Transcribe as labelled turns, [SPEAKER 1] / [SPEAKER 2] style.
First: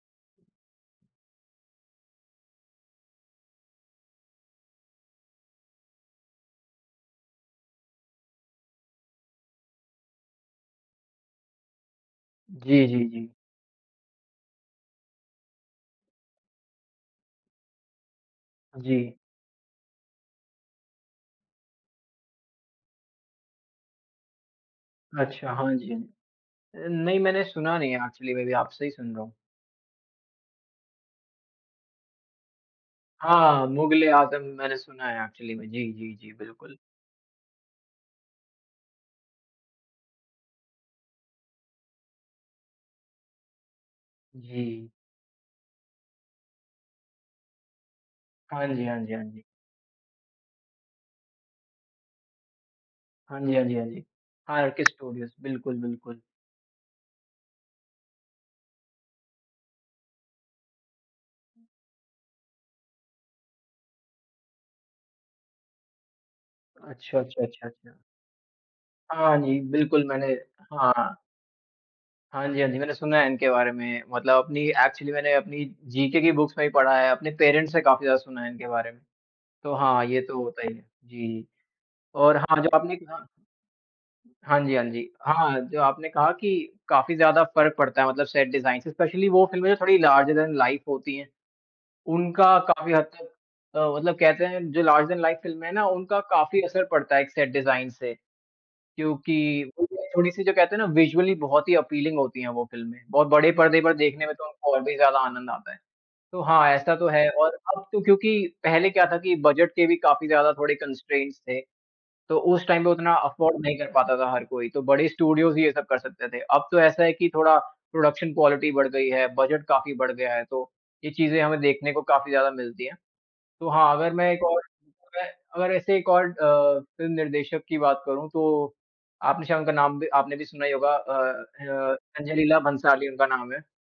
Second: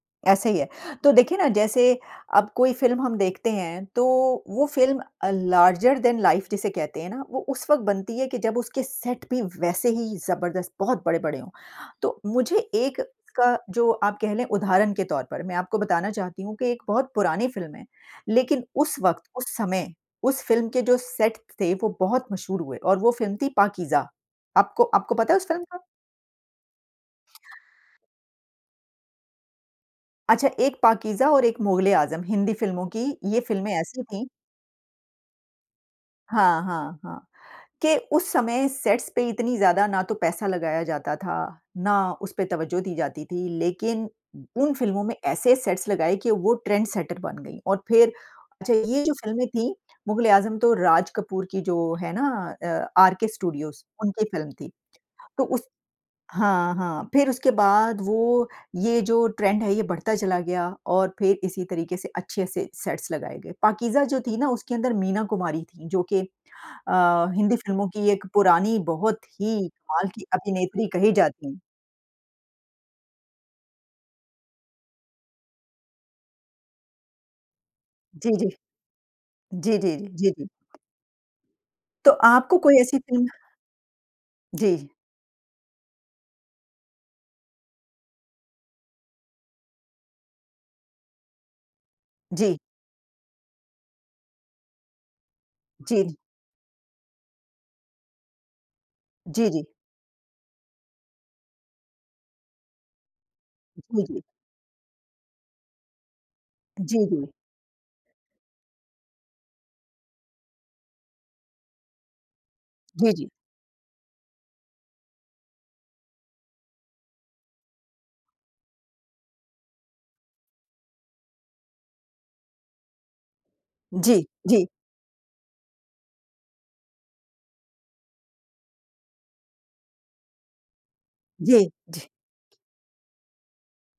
[SPEAKER 1] ऐसे ही है। तो देखिए ना, जैसे अब कोई फ़िल्म हम देखते हैं तो वो फ़िल्म अ, लार्जर दैन लाइफ जिसे कहते हैं ना, वो उस वक़्त बनती है कि जब उसके सेट पे वैसे ही जबरदस्त बहुत बड़े-बड़े हों। तो मुझे
[SPEAKER 2] जी,
[SPEAKER 1] एक
[SPEAKER 2] जी, जी।
[SPEAKER 1] का जो आप कह लें, उदाहरण के तौर पर मैं आपको बताना चाहती हूँ कि एक बहुत पुरानी फ़िल्म है। लेकिन उस
[SPEAKER 2] जी।
[SPEAKER 1] वक़्त, उस समय, उस फ़िल्म के जो सेट्स थे वो बहुत मशहूर हुए और वो फ़िल्म थी पाकीज़ा। आपको आपको पता है उस
[SPEAKER 2] अच्छा,
[SPEAKER 1] फ़िल्म
[SPEAKER 2] हाँ
[SPEAKER 1] का?
[SPEAKER 2] जी। नहीं, मैंने सुना नहीं है एक्चुअली मैं अभी आपसे ही सुन रहा हूँ।
[SPEAKER 1] अच्छा, एक पाकीज़ा और एक मुग़ल-ए-आज़म, हिंदी फ़िल्मों की ये
[SPEAKER 2] हाँ,
[SPEAKER 1] फ़िल्में ऐसी थीं
[SPEAKER 2] मुग़ल-ए-आज़म मैंने सुना है, एक्चुअली में जी, जी, जी।
[SPEAKER 1] हाँ,
[SPEAKER 2] बिल्कुल।
[SPEAKER 1] हाँ, हाँ। के उस समय सेट्स पे इतनी ज़्यादा ना तो पैसा लगाया जाता था, ना उसपे तवज्जो दी जाती थी, लेकिन उन
[SPEAKER 2] जी।
[SPEAKER 1] फ़िल्मों में ऐसे सेट्स लगाए कि वो ट्रेंड सेटर बन गई। और फिर
[SPEAKER 2] हाँ
[SPEAKER 1] अच्छा
[SPEAKER 2] जी, हाँ
[SPEAKER 1] ये
[SPEAKER 2] जी,
[SPEAKER 1] जो
[SPEAKER 2] हाँ जी।
[SPEAKER 1] फ़िल्में थी, मुग़ल-ए-आज़म तो राज कपूर की जो है ना अ, आर के
[SPEAKER 2] हाँ जी, हाँ जी,
[SPEAKER 1] स्टूडियोज,
[SPEAKER 2] हाँ जी।
[SPEAKER 1] उनकी फ़िल्म
[SPEAKER 2] हाँ, आर
[SPEAKER 1] थी।
[SPEAKER 2] के स्टूडियोज
[SPEAKER 1] तो उस
[SPEAKER 2] बिल्कुल, बिल्कुल।
[SPEAKER 1] हाँ, हाँ। फिर उसके बाद वो ये जो ट्रेंड है ये बढ़ता चला गया और फिर इसी तरीके से अच्छे से सेट्स लगाए गए। पाकीज़ा जो थी ना, उसके अंदर मीना कुमारी थी, जो कि अ,
[SPEAKER 2] अच्छा, अच्छा,
[SPEAKER 1] हिंदी
[SPEAKER 2] अच्छा,
[SPEAKER 1] फ़िल्मों
[SPEAKER 2] अच्छा।
[SPEAKER 1] की एक पुरानी बहुत
[SPEAKER 2] हाँ
[SPEAKER 1] ही
[SPEAKER 2] जी, बिल्कुल
[SPEAKER 1] कमाल की
[SPEAKER 2] मैंने
[SPEAKER 1] अभिनेत्री कही
[SPEAKER 2] हाँ।
[SPEAKER 1] जाती है।
[SPEAKER 2] हाँ जी, हाँ जी, मैंने सुना है इनके बारे में। मतलब अपनी एक्चुअली मैंने अपनी जीके की बुक्स में भी पढ़ा है, अपने पेरेंट्स से काफ़ी ज़्यादा
[SPEAKER 1] जी,
[SPEAKER 2] सुना
[SPEAKER 1] जी।
[SPEAKER 2] है इनके बारे में। तो
[SPEAKER 1] जी, जी,
[SPEAKER 2] हाँ, ये
[SPEAKER 1] जी,
[SPEAKER 2] तो
[SPEAKER 1] जी।
[SPEAKER 2] होता ही है। जी,
[SPEAKER 1] तो
[SPEAKER 2] और
[SPEAKER 1] आपको
[SPEAKER 2] हाँ, जो
[SPEAKER 1] कोई
[SPEAKER 2] आपने
[SPEAKER 1] ऐसी
[SPEAKER 2] कहा
[SPEAKER 1] फ़िल्म
[SPEAKER 2] हाँ जी, हाँ
[SPEAKER 1] जी।
[SPEAKER 2] जी, हाँ। जो आपने कहा कि काफ़ी ज़्यादा फ़र्क पड़ता है। मतलब सेट डिजाइन से स्पेशली वो फिल्में जो थोड़ी लार्जर दैन लाइफ होती है,
[SPEAKER 1] जी।
[SPEAKER 2] उनका काफ़ी हद तक अ, मतलब कहते हैं जो, लार्जर दैन लाइफ फ़िल्में हैं ना,
[SPEAKER 1] जी, जी।
[SPEAKER 2] उनका काफ़ी असर पड़ता है एक सेट डिजाइन से।
[SPEAKER 1] जी,
[SPEAKER 2] क्योंकि
[SPEAKER 1] जी।
[SPEAKER 2] थोड़ी-सी जो कहते हैं ना विजुअली बहुत ही अपीलिंग होती है वो फिल्में, बहुत बड़े पर्दे पर
[SPEAKER 1] जी, जी।
[SPEAKER 2] देखने में तो उनको और भी ज़्यादा आनंद आता है। तो हाँ, ऐसा
[SPEAKER 1] जी,
[SPEAKER 2] तो है
[SPEAKER 1] जी।
[SPEAKER 2] और अब तो क्योंकि पहले क्या था कि बजट के भी काफ़ी ज़्यादा थोड़े कंस्ट्रेंट्स थे। तो उस टाइम पे
[SPEAKER 1] जी,
[SPEAKER 2] उतना
[SPEAKER 1] जी।
[SPEAKER 2] अफोर्ड नहीं कर पाता था हर कोई, तो बड़े स्टूडियोज ही ये सब कर सकते थे। अब तो ऐसा है कि थोड़ा प्रोडक्शन क्वालिटी बढ़ गई है, बजट काफ़ी बढ़ गया है, तो ये चीज़ें हमें देखने को काफ़ी ज़्यादा मिलती है। तो हाँ, अगर
[SPEAKER 1] जी,
[SPEAKER 2] मैं एक और
[SPEAKER 1] जी।
[SPEAKER 2] मैं अगर ऐसे एक और अ, फ़िल्म निर्देशक की बात करूँ तो आपने शायद उनका नाम भी आपने भी सुना ही होगा अ,
[SPEAKER 1] जी,
[SPEAKER 2] ख य
[SPEAKER 1] जी।
[SPEAKER 2] संजय लीला भंसाली उनका नाम है।